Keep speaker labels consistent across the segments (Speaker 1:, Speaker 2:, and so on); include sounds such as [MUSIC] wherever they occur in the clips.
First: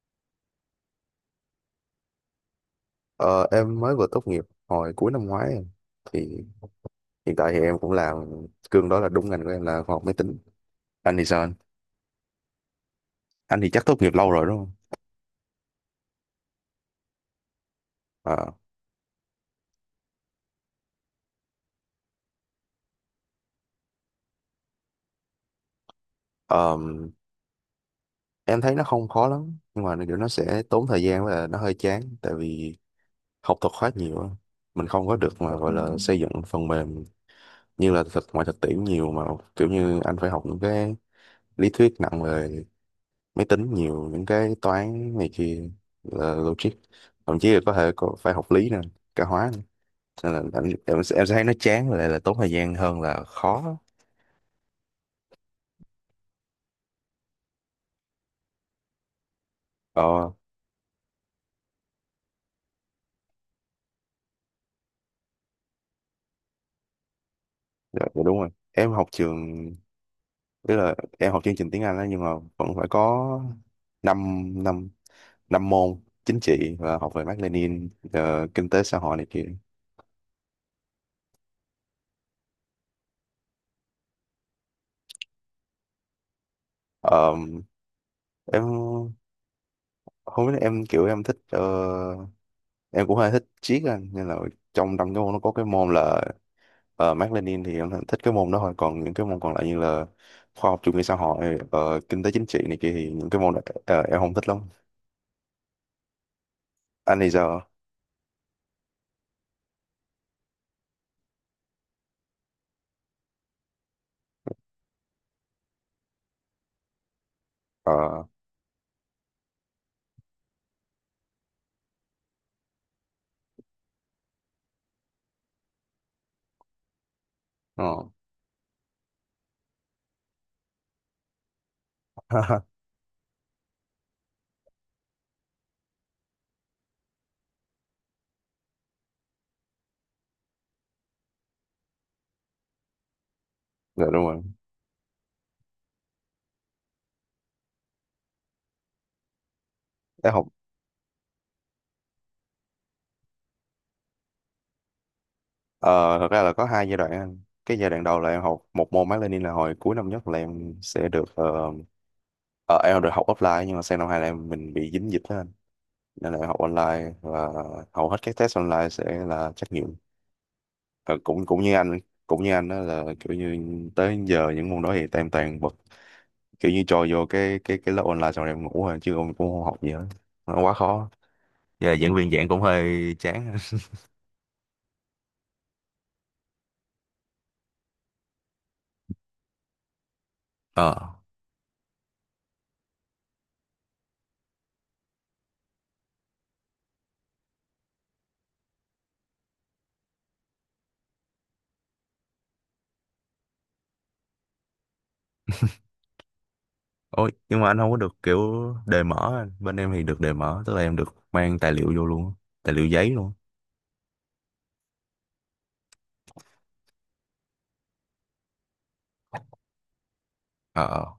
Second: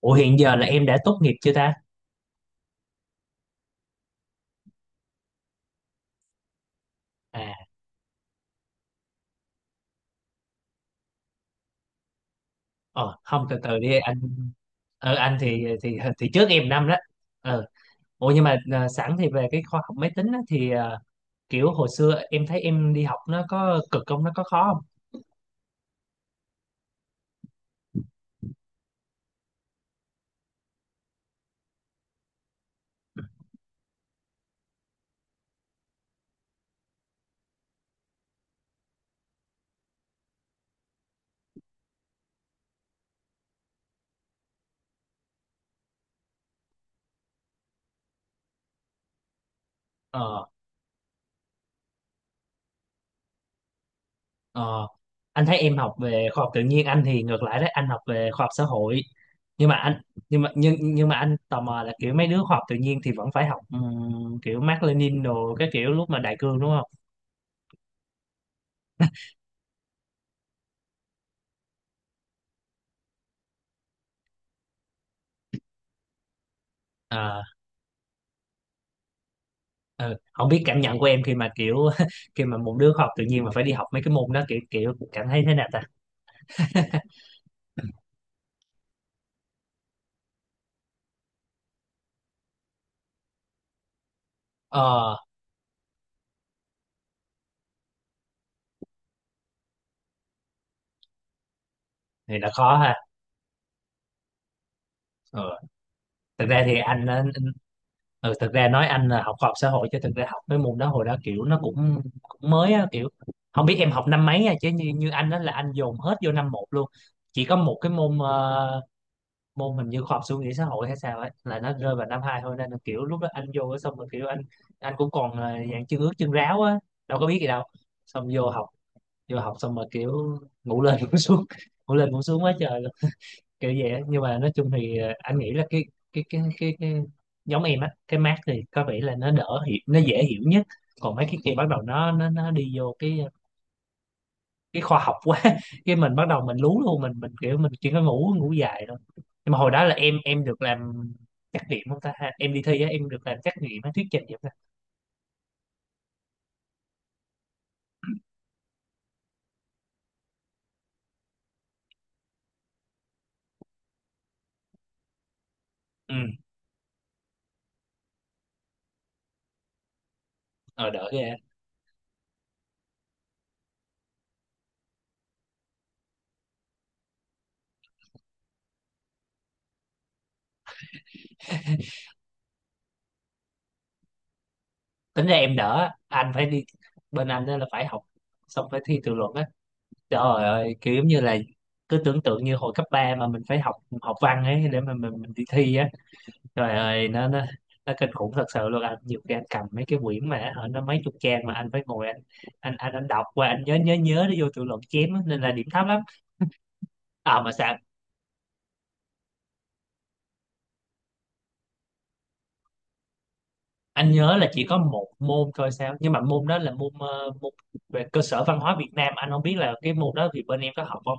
Speaker 1: Ủa hiện giờ là em đã tốt nghiệp chưa ta?
Speaker 2: Ờ, em mới vừa tốt nghiệp hồi cuối năm ngoái em. Thì hiện tại thì
Speaker 1: À,
Speaker 2: em cũng làm cương đó là đúng ngành của em là khoa học máy tính. Anh thì sao anh?
Speaker 1: ờ, không từ
Speaker 2: Anh thì
Speaker 1: từ
Speaker 2: chắc
Speaker 1: đi
Speaker 2: tốt nghiệp
Speaker 1: anh.
Speaker 2: lâu rồi đúng không?
Speaker 1: Ờ, anh thì trước em năm đó. Ờ, ủa
Speaker 2: Ờ,
Speaker 1: nhưng mà sẵn thì về cái khoa học máy tính á, thì kiểu hồi xưa em thấy em đi học nó có cực không? Nó có khó không?
Speaker 2: ờm, em thấy nó không khó lắm nhưng mà kiểu nó sẽ tốn thời gian và nó hơi chán tại vì học thuật khá nhiều á. Mình không có được mà gọi là xây dựng phần mềm như là thực ngoài thực tiễn nhiều mà kiểu như anh phải học những cái lý thuyết nặng về máy tính nhiều những cái toán này kia là logic, thậm chí là có thể có phải học lý nữa, cả hóa nữa. Nên là
Speaker 1: Ờ,
Speaker 2: em sẽ thấy nó chán và lại là tốn thời gian hơn là khó.
Speaker 1: ờ. Anh thấy em học về khoa học tự nhiên, anh thì ngược lại đấy, anh học về khoa học xã hội. Nhưng mà anh
Speaker 2: Ờ,
Speaker 1: nhưng mà anh tò mò là kiểu mấy đứa khoa học tự nhiên thì vẫn phải học kiểu Mác Lênin đồ, cái kiểu lúc mà đại cương đúng không?
Speaker 2: dạ đúng rồi, em học trường, tức là em học chương trình tiếng Anh đó nhưng mà vẫn phải có năm năm năm môn chính trị và học về Mác
Speaker 1: Ờ,
Speaker 2: Lênin, kinh tế xã hội này kia.
Speaker 1: ừ. Không biết cảm nhận của em khi mà kiểu [LAUGHS] khi mà một đứa học tự nhiên mà phải đi học mấy cái môn đó kiểu kiểu cảm thấy thế nào ta? [LAUGHS]
Speaker 2: Ờ, em không biết, em kiểu em thích, em cũng hơi thích triết á, nên là trong trong
Speaker 1: Ờ,
Speaker 2: cái môn nó có cái môn là, ờ, Mác Lênin thì em thích cái môn đó thôi, còn những cái môn còn lại như là khoa học chủ nghĩa xã hội, kinh tế
Speaker 1: thì
Speaker 2: chính
Speaker 1: là
Speaker 2: trị
Speaker 1: khó
Speaker 2: này kia
Speaker 1: ha.
Speaker 2: thì những cái môn đó, ờ, em không thích lắm.
Speaker 1: Ờ, thực ra thì anh
Speaker 2: Anh
Speaker 1: á,
Speaker 2: thì giờ
Speaker 1: ừ, thực ra nói anh là học khoa học xã hội chứ thực ra học mấy môn đó hồi đó kiểu nó cũng cũng mới á, kiểu không biết em học năm mấy nha, chứ như như anh đó là anh dồn hết vô năm một luôn. Chỉ có một cái môn
Speaker 2: ờ
Speaker 1: môn hình như khoa học suy nghĩ xã hội hay sao ấy là nó rơi vào năm hai thôi, nên là kiểu lúc đó anh vô xong rồi kiểu anh cũng còn ờ, dạng chân ướt chân ráo á, đâu có biết gì đâu,
Speaker 2: ờ.
Speaker 1: xong vô học xong mà kiểu ngủ lên ngủ xuống [LAUGHS] ngủ lên ngủ xuống quá
Speaker 2: [LAUGHS]
Speaker 1: trời luôn, kiểu vậy á. Nhưng mà nói chung thì ờ, anh nghĩ là cái giống em á, cái mát thì có vẻ là nó đỡ hiểu, nó dễ hiểu nhất, còn mấy cái kia bắt đầu nó đi vô cái
Speaker 2: Dạ đúng rồi
Speaker 1: cái khoa học quá [LAUGHS] cái mình bắt đầu mình lú luôn, mình kiểu mình chỉ có ngủ, ngủ dài thôi. Nhưng mà hồi đó là em
Speaker 2: em
Speaker 1: em
Speaker 2: học,
Speaker 1: được làm trắc nghiệm không ta ha, em đi thi á em được làm trắc nghiệm á, thuyết trình vậy ta?
Speaker 2: ờ, thật ra là có hai giai đoạn anh. Cái giai đoạn đầu là em học một môn Mác Lênin là hồi cuối năm nhất là em sẽ được ờ, em được học offline, nhưng mà sang năm hai là em mình bị dính dịch đó anh,
Speaker 1: Ừ,
Speaker 2: nên là em học online và hầu hết các test online sẽ là trắc nghiệm.
Speaker 1: ờ, đỡ
Speaker 2: Ờ,
Speaker 1: ghê á.
Speaker 2: cũng cũng như anh đó là kiểu như tới giờ những môn đó thì tụi em toàn bật, kiểu như trôi vô cái lớp online xong rồi em ngủ rồi chứ em cũng không học gì hết, nó quá khó, giờ giảng viên giảng cũng hơi chán. [LAUGHS]
Speaker 1: Tính ra em đỡ, anh phải đi, bên anh á là phải học xong phải thi tự luận á. Trời ơi, kiểu giống
Speaker 2: Ờ,
Speaker 1: như là cứ tưởng tượng như hồi cấp 3 mà mình phải học, học văn ấy để mà mình đi thi á. Trời ơi, nó nó kinh khủng thật sự luôn anh. Nhiều khi anh cầm mấy cái quyển mà ở nó mấy chục trang mà anh phải ngồi anh, anh đọc qua anh nhớ nhớ nhớ để vô tự luận chém á, nên là điểm thấp lắm.
Speaker 2: ôi
Speaker 1: À mà
Speaker 2: nhưng mà
Speaker 1: sao
Speaker 2: anh không có được kiểu đề mở anh. Bên em thì được đề mở, tức là em được mang tài liệu vô luôn, tài liệu giấy luôn.
Speaker 1: anh nhớ là chỉ có một môn thôi sao? Nhưng mà môn đó là môn ờ, môn về cơ sở văn hóa Việt Nam, anh không biết là cái môn đó thì bên em
Speaker 2: Ờ
Speaker 1: có học
Speaker 2: ờ.
Speaker 1: không?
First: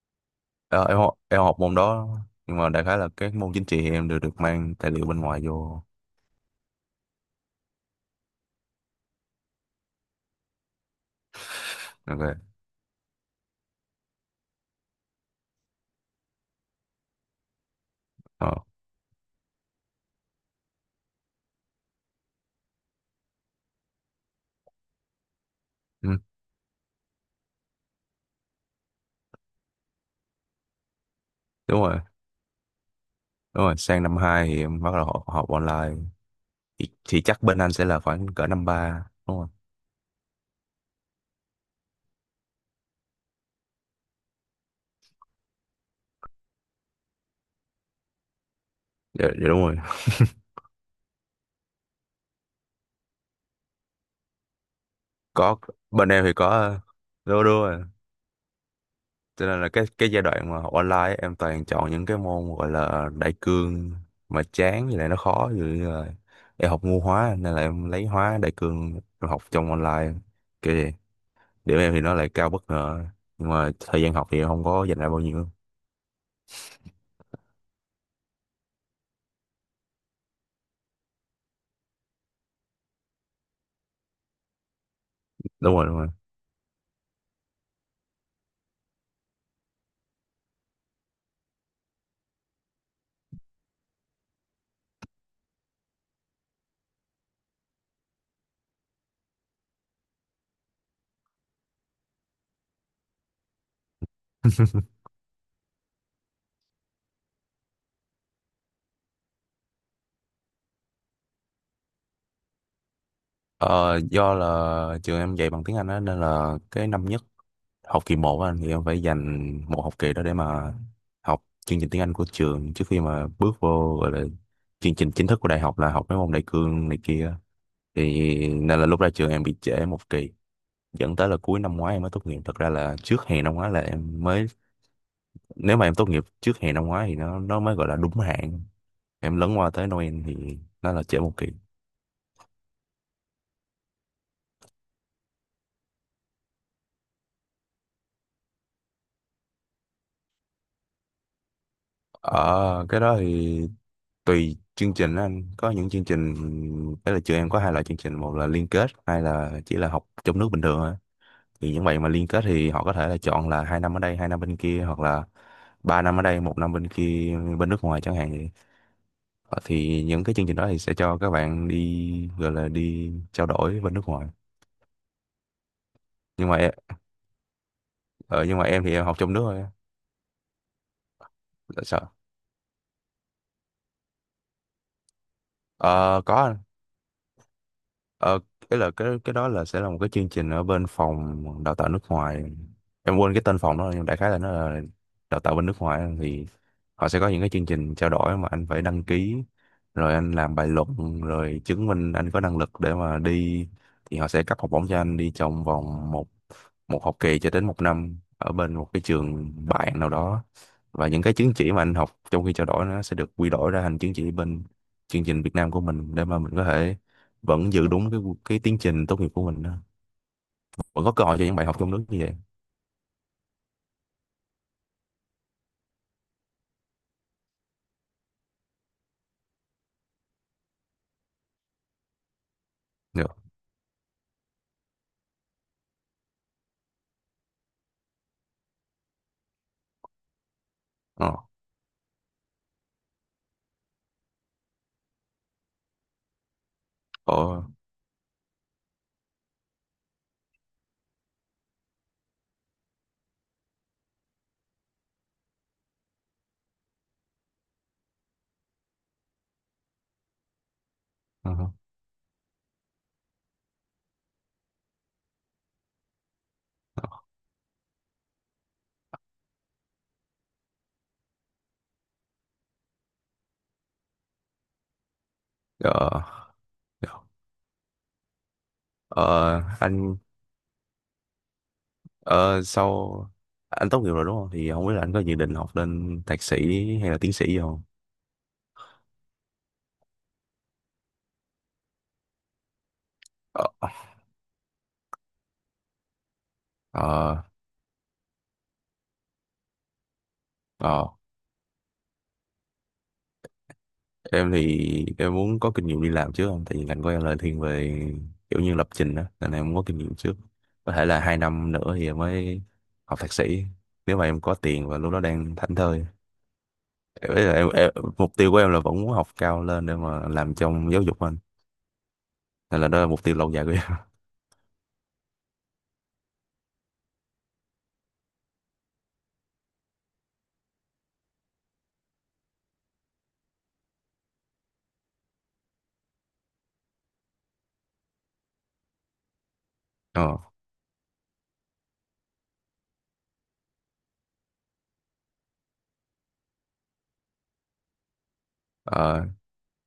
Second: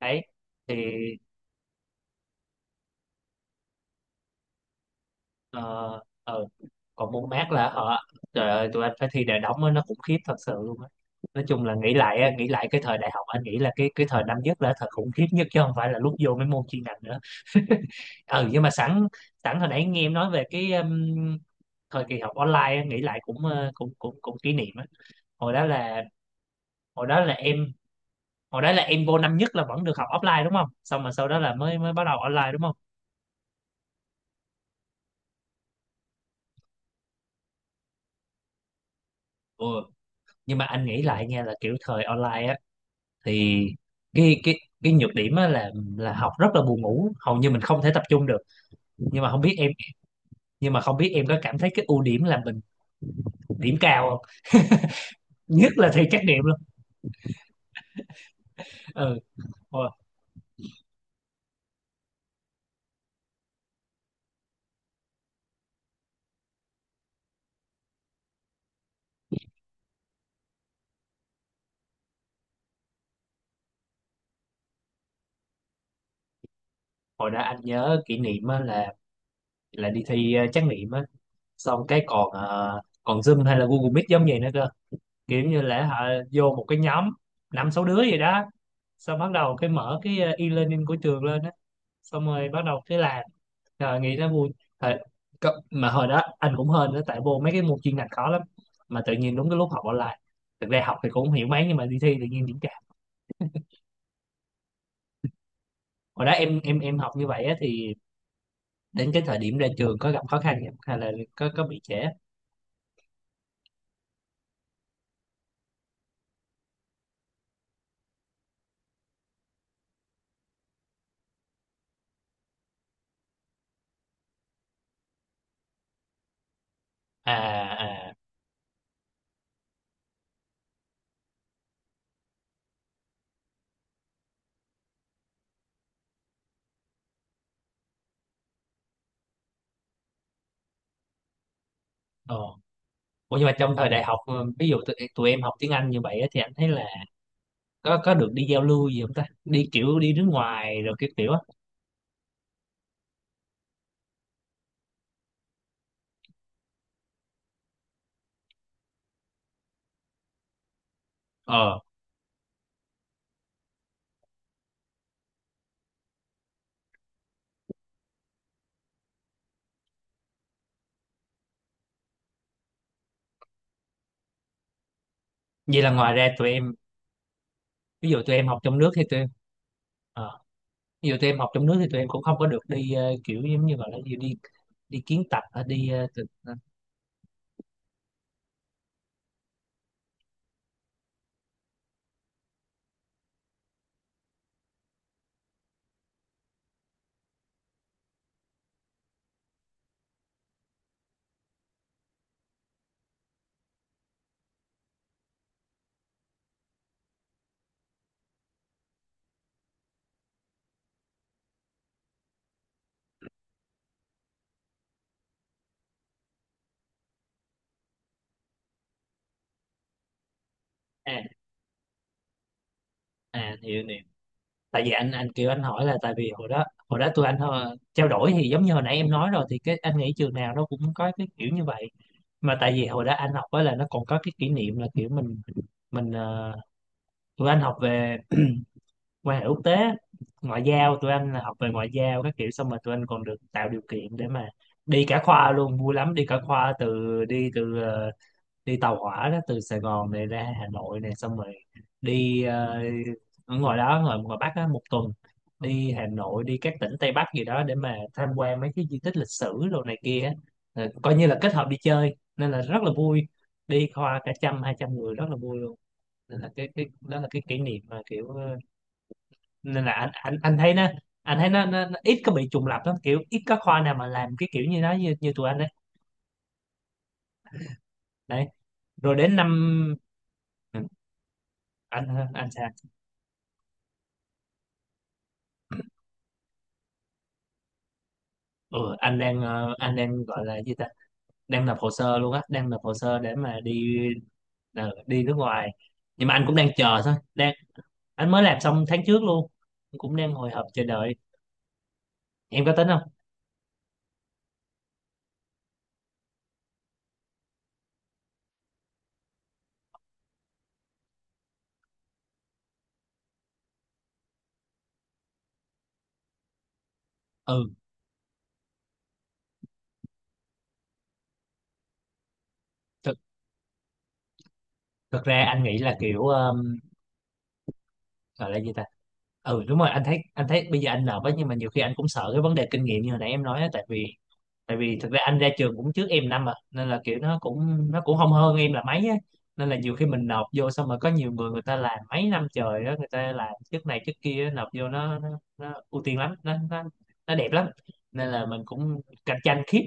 Speaker 1: Đấy thì
Speaker 2: Ờ, em học, em học môn đó, nhưng mà đại khái là các môn chính trị thì em đều được mang tài liệu bên ngoài vô.
Speaker 1: ờ, ờ, còn môn mát là họ, trời ơi tụi anh phải thi đại đóng á, nó cũng khiếp thật sự luôn á. Nói chung là nghĩ lại á,
Speaker 2: Ok.
Speaker 1: nghĩ lại cái thời đại học anh nghĩ là cái thời năm nhất là thời khủng khiếp nhất chứ không phải là lúc vô mấy môn chuyên ngành nữa. [LAUGHS] Ừ
Speaker 2: Ờ,
Speaker 1: nhưng mà sẵn, sẵn hồi nãy nghe em nói về cái thời kỳ học online á, nghĩ lại cũng ờ, cũng cũng cũng kỷ niệm á. Hồi đó là,
Speaker 2: ừ,
Speaker 1: hồi đó là em hồi đó là em vô năm nhất là vẫn được học offline đúng không, xong mà sau đó là mới
Speaker 2: đúng
Speaker 1: mới
Speaker 2: rồi.
Speaker 1: bắt đầu online đúng không?
Speaker 2: Đúng rồi, sang năm 2 thì em bắt đầu học, học online, thì chắc bên anh sẽ là khoảng cỡ năm 3 đúng không?
Speaker 1: Ừ, nhưng mà anh nghĩ lại nha là kiểu thời online á thì cái cái cái nhược điểm á là học rất là buồn ngủ, hầu như mình không thể tập trung được. Nhưng
Speaker 2: Dạ,
Speaker 1: mà không
Speaker 2: dạ
Speaker 1: biết
Speaker 2: đúng
Speaker 1: em,
Speaker 2: rồi.
Speaker 1: nhưng mà không biết em có cảm thấy cái ưu điểm là mình điểm cao không,
Speaker 2: Có,
Speaker 1: nhất là thi
Speaker 2: bên
Speaker 1: trắc
Speaker 2: em thì
Speaker 1: nghiệm
Speaker 2: có,
Speaker 1: luôn.
Speaker 2: đúng đúng rồi.
Speaker 1: Ừ,
Speaker 2: Cho nên là cái
Speaker 1: hồi,
Speaker 2: cái giai đoạn mà học online ấy, em toàn chọn những cái môn gọi là đại cương mà chán với lại nó khó, ví dụ như là em học ngu hóa nên là em lấy hóa đại cương rồi học trong online kiểu vậy. Điểm em thì nó lại cao bất ngờ nhưng mà thời gian học thì em không có dành ra bao nhiêu.
Speaker 1: hồi đó anh nhớ kỷ niệm á là đi thi ờ, trắc nghiệm á, xong cái còn ờ, còn Zoom hay là Google Meet giống vậy nữa cơ, kiểu như
Speaker 2: Đúng
Speaker 1: là
Speaker 2: rồi
Speaker 1: họ
Speaker 2: đúng rồi.
Speaker 1: vô một cái nhóm năm sáu đứa vậy đó, xong bắt đầu cái mở cái ờ, e-learning của trường lên á, xong rồi bắt đầu cái làm. Trời, nghĩ nó vui. Thời, có- mà hồi đó anh cũng hên đó, tại vô mấy cái môn chuyên ngành khó lắm mà tự nhiên đúng cái lúc học online, thực ra học thì cũng không hiểu mấy nhưng mà đi thi tự nhiên điểm cao. Hồi đó em học như vậy á, thì đến cái thời điểm ra trường có gặp khó khăn không? Hay là có bị trễ?
Speaker 2: Ờ, do là trường em dạy bằng tiếng Anh á nên là cái năm nhất học kỳ 1 anh, thì em phải dành một học kỳ đó để mà học chương trình tiếng Anh của trường trước khi mà bước vô gọi là chương trình chính thức của đại học là học mấy môn đại cương này
Speaker 1: À,
Speaker 2: kia.
Speaker 1: à,
Speaker 2: Thì nên là lúc ra trường em bị trễ một kỳ, dẫn tới là cuối năm ngoái em mới tốt nghiệp, thật ra là trước hè năm ngoái là em mới, nếu mà em tốt nghiệp trước hè năm ngoái thì nó mới gọi là đúng hạn, em lấn qua tới Noel thì nó là trễ một kỳ.
Speaker 1: ờ. Ủa nhưng mà trong thời đại học ờ, ví dụ tụi em học tiếng Anh như vậy á, thì anh thấy là có được đi giao lưu gì không ta, đi kiểu đi nước ngoài rồi cái kiểu á?
Speaker 2: Ở cái đó thì tùy chương trình á anh, có những chương trình, đấy là trường em có hai loại chương trình, một là liên kết, hai là chỉ là học trong nước bình thường thôi. Thì
Speaker 1: Ờ,
Speaker 2: những bạn mà liên kết thì họ có thể là chọn là hai năm ở đây hai năm bên kia, hoặc là ba năm ở đây một năm bên kia bên nước ngoài chẳng hạn vậy. Ờ, thì những cái chương trình đó thì sẽ cho các bạn đi gọi là đi trao đổi bên nước ngoài.
Speaker 1: vậy là ngoài ra
Speaker 2: nhưng
Speaker 1: tụi
Speaker 2: mà em,
Speaker 1: em, ví dụ tụi
Speaker 2: ờ,
Speaker 1: em học
Speaker 2: nhưng mà
Speaker 1: trong
Speaker 2: em
Speaker 1: nước
Speaker 2: thì
Speaker 1: thì
Speaker 2: em học
Speaker 1: tụi em
Speaker 2: trong nước thôi á.
Speaker 1: ờ, ví tụi em học trong nước
Speaker 2: Là
Speaker 1: thì tụi em
Speaker 2: sao.
Speaker 1: cũng không có được đi ờ, kiểu giống như gọi là gì, đi đi kiến tập hay đi ờ,
Speaker 2: Ờ,
Speaker 1: thực-.
Speaker 2: có. Ờ, cái đó là sẽ là một cái chương trình ở bên phòng đào tạo nước ngoài. Em quên cái tên phòng đó nhưng đại khái là nó là đào tạo bên nước ngoài á. Thì họ sẽ có những cái chương trình trao đổi mà anh phải đăng ký rồi anh làm bài luận rồi chứng minh anh có năng lực để mà đi, thì họ sẽ cấp học bổng cho anh đi trong vòng một một học kỳ cho đến một năm ở bên một cái trường bạn nào đó, và những cái chứng chỉ mà anh học trong khi trao đổi nó sẽ được quy đổi ra thành chứng chỉ bên chương trình Việt Nam của mình để mà mình có thể vẫn giữ đúng cái tiến trình tốt nghiệp của mình đó. Vẫn có
Speaker 1: À,
Speaker 2: cơ hội cho những bài học trong nước như vậy.
Speaker 1: à hiểu nè, tại vì anh kiểu anh hỏi là tại vì hồi đó tụi anh ờ, trao đổi thì giống như hồi nãy em nói rồi thì cái anh nghĩ trường nào nó cũng có cái kiểu như vậy. Mà tại vì hồi đó anh
Speaker 2: Được.
Speaker 1: học á là nó còn có cái kỷ niệm là kiểu mình ờ, tụi anh học về quan hệ quốc tế, ngoại giao, tụi
Speaker 2: ờ
Speaker 1: anh là học về ngoại giao các kiểu, xong rồi tụi anh còn được tạo điều kiện để mà đi cả khoa luôn, vui lắm, đi cả khoa, từ đi
Speaker 2: ờ
Speaker 1: từ ờ, đi tàu hỏa đó từ Sài Gòn này ra Hà Nội này, xong rồi đi ờ, ở ngoài đó ngoài ngoài Bắc á một tuần, đi Hà Nội đi các tỉnh Tây Bắc gì đó để mà tham quan mấy cái di tích lịch sử đồ này kia á. Ờ, coi như là
Speaker 2: ờ
Speaker 1: kết hợp đi chơi nên là rất là vui, đi khoa cả trăm hai trăm người, rất là vui luôn. Nên là cái đó là cái kỷ niệm mà kiểu ờ, nên là anh anh thấy nó, anh thấy nó ít có bị trùng lặp lắm, kiểu ít có khoa nào mà làm cái kiểu như đó như như tụi anh đấy.
Speaker 2: ờ, ờ,
Speaker 1: Đấy, rồi đến
Speaker 2: ờ,
Speaker 1: năm,
Speaker 2: anh,
Speaker 1: Ừ, anh anh
Speaker 2: ờ,
Speaker 1: sao?
Speaker 2: sau anh tốt nghiệp rồi đúng không, thì không biết là anh có dự định học lên thạc sĩ hay là tiến sĩ gì không.
Speaker 1: Ừ, anh đang ờ, anh đang gọi là gì ta, đang nộp hồ sơ luôn á, đang nộp hồ sơ để mà
Speaker 2: ờ
Speaker 1: đi ờ, đi nước ngoài. Nhưng mà anh cũng đang chờ thôi,
Speaker 2: ờ
Speaker 1: đang, anh mới làm xong tháng trước luôn, cũng đang hồi hộp chờ
Speaker 2: ờ.
Speaker 1: đợi. Em có tính không?
Speaker 2: Em thì em muốn có kinh nghiệm đi làm trước, không tại vì ngành của em là thiên về kiểu như lập trình đó nên em muốn có kinh nghiệm trước, có thể là hai năm nữa thì em mới học thạc sĩ, nếu mà em có tiền và lúc đó đang thảnh thơi. Đấy là em,
Speaker 1: Ừ,
Speaker 2: em mục tiêu của em là vẫn muốn học cao lên để mà làm trong giáo dục anh, nên là đó là
Speaker 1: thực
Speaker 2: mục tiêu lâu dài của em. [LAUGHS]
Speaker 1: thực ra anh nghĩ là kiểu gọi là gì ta, ừ đúng rồi, anh thấy, anh thấy bây giờ anh nộp á, nhưng mà nhiều khi anh cũng sợ cái vấn đề kinh nghiệm như hồi nãy em nói á, tại vì, tại vì thực ra anh ra trường cũng trước em năm mà, nên là kiểu nó cũng, nó cũng không hơn em là mấy á, nên là nhiều khi mình
Speaker 2: Ờ,
Speaker 1: nộp vô xong rồi có nhiều người, người ta làm mấy năm trời đó, người ta làm chức này chức kia nộp vô nó ưu tiên lắm, nó đẹp lắm, nên là mình cũng
Speaker 2: ờ,
Speaker 1: cạnh tranh khiếp.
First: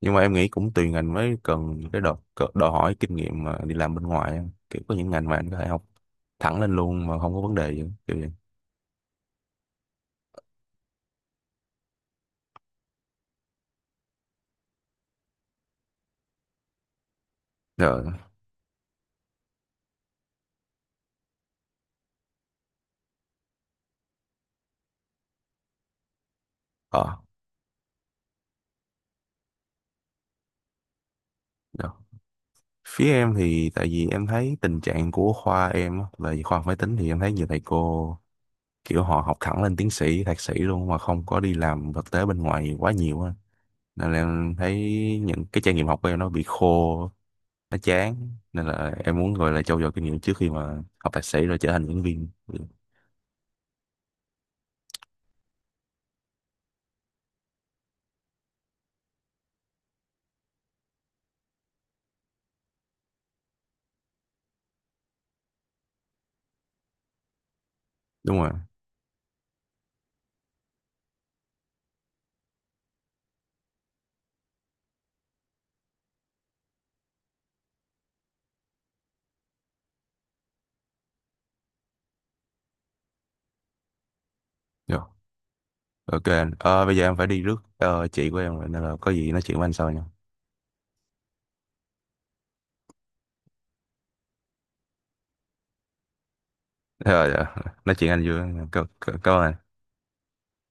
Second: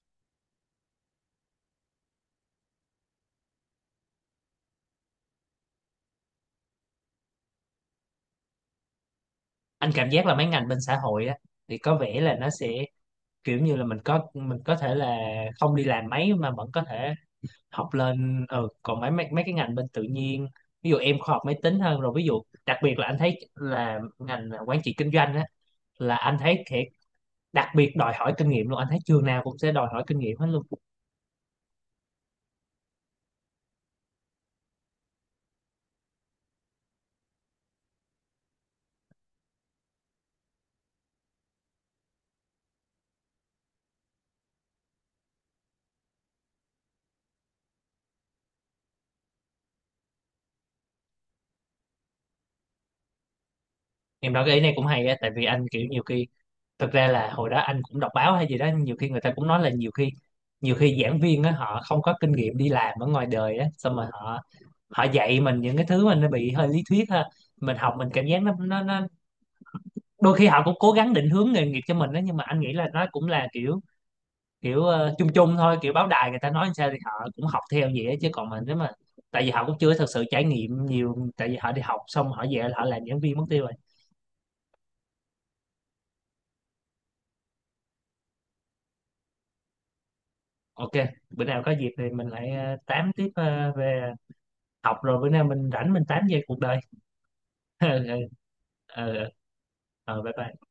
Speaker 2: nhưng mà em nghĩ cũng tùy ngành mới cần cái đòi hỏi kinh nghiệm mà đi làm bên ngoài á. Kiểu có những ngành mà anh có thể học thẳng lên luôn mà không có vấn đề gì kiểu vậy.
Speaker 1: Anh cảm giác là mấy ngành bên xã hội á thì có vẻ là nó sẽ kiểu như là mình có, mình có thể là không đi làm mấy mà vẫn có thể học
Speaker 2: Rồi.
Speaker 1: lên. Ừ, còn mấy, mấy mấy cái ngành bên tự nhiên, ví dụ em khoa học máy tính hơn rồi, ví dụ đặc biệt là anh thấy là ngành quản trị kinh doanh á là anh thấy thiệt
Speaker 2: Ờ.
Speaker 1: đặc biệt đòi hỏi kinh nghiệm luôn, anh thấy trường nào cũng sẽ đòi hỏi kinh nghiệm hết luôn.
Speaker 2: Rồi. Phía em thì tại vì em thấy tình trạng của khoa em á, là khoa học máy tính thì em thấy nhiều thầy cô kiểu họ học thẳng lên tiến sĩ thạc sĩ luôn mà không có đi làm thực tế bên ngoài quá nhiều á, nên là em thấy những cái trải nghiệm học của em nó bị khô, nó chán, nên là em muốn gọi là trau dồi kinh nghiệm trước khi mà học thạc sĩ rồi trở thành giảng viên. Ừ,
Speaker 1: Em nói cái ý này cũng hay á, tại vì anh kiểu nhiều khi, thực ra là hồi đó anh cũng đọc báo hay gì đó, nhiều khi người ta cũng nói là nhiều khi, nhiều khi giảng viên á họ không có kinh nghiệm đi làm ở ngoài đời á, xong mà họ, họ dạy mình những cái thứ mà nó bị hơi lý thuyết ha, mình học mình cảm
Speaker 2: đúng
Speaker 1: giác
Speaker 2: rồi.
Speaker 1: nó đôi khi họ cũng cố gắng định hướng nghề nghiệp cho mình đó, nhưng mà anh nghĩ là nó cũng là kiểu, kiểu ờ, chung chung thôi, kiểu báo đài người ta nói sao thì họ cũng học theo vậy á. Chứ còn mình nếu mà, tại vì họ cũng chưa thực sự trải nghiệm nhiều, tại vì họ đi học xong họ về là họ làm giảng viên mất tiêu rồi.
Speaker 2: Dạ. Ok anh. Ờ, bây giờ em phải đi rước chị của em rồi nên là có gì nói chuyện với anh sau nha.
Speaker 1: Ok, bữa nào có dịp thì mình lại ờ, tám tiếp ờ, về học, rồi bữa nào mình rảnh mình tám về cuộc đời.
Speaker 2: Rồi dạ. Nói chuyện anh
Speaker 1: [LAUGHS]
Speaker 2: vui. Cảm
Speaker 1: Ờ,
Speaker 2: cảm-
Speaker 1: ờ,
Speaker 2: Cảm ơn anh.
Speaker 1: ờ, bye bye.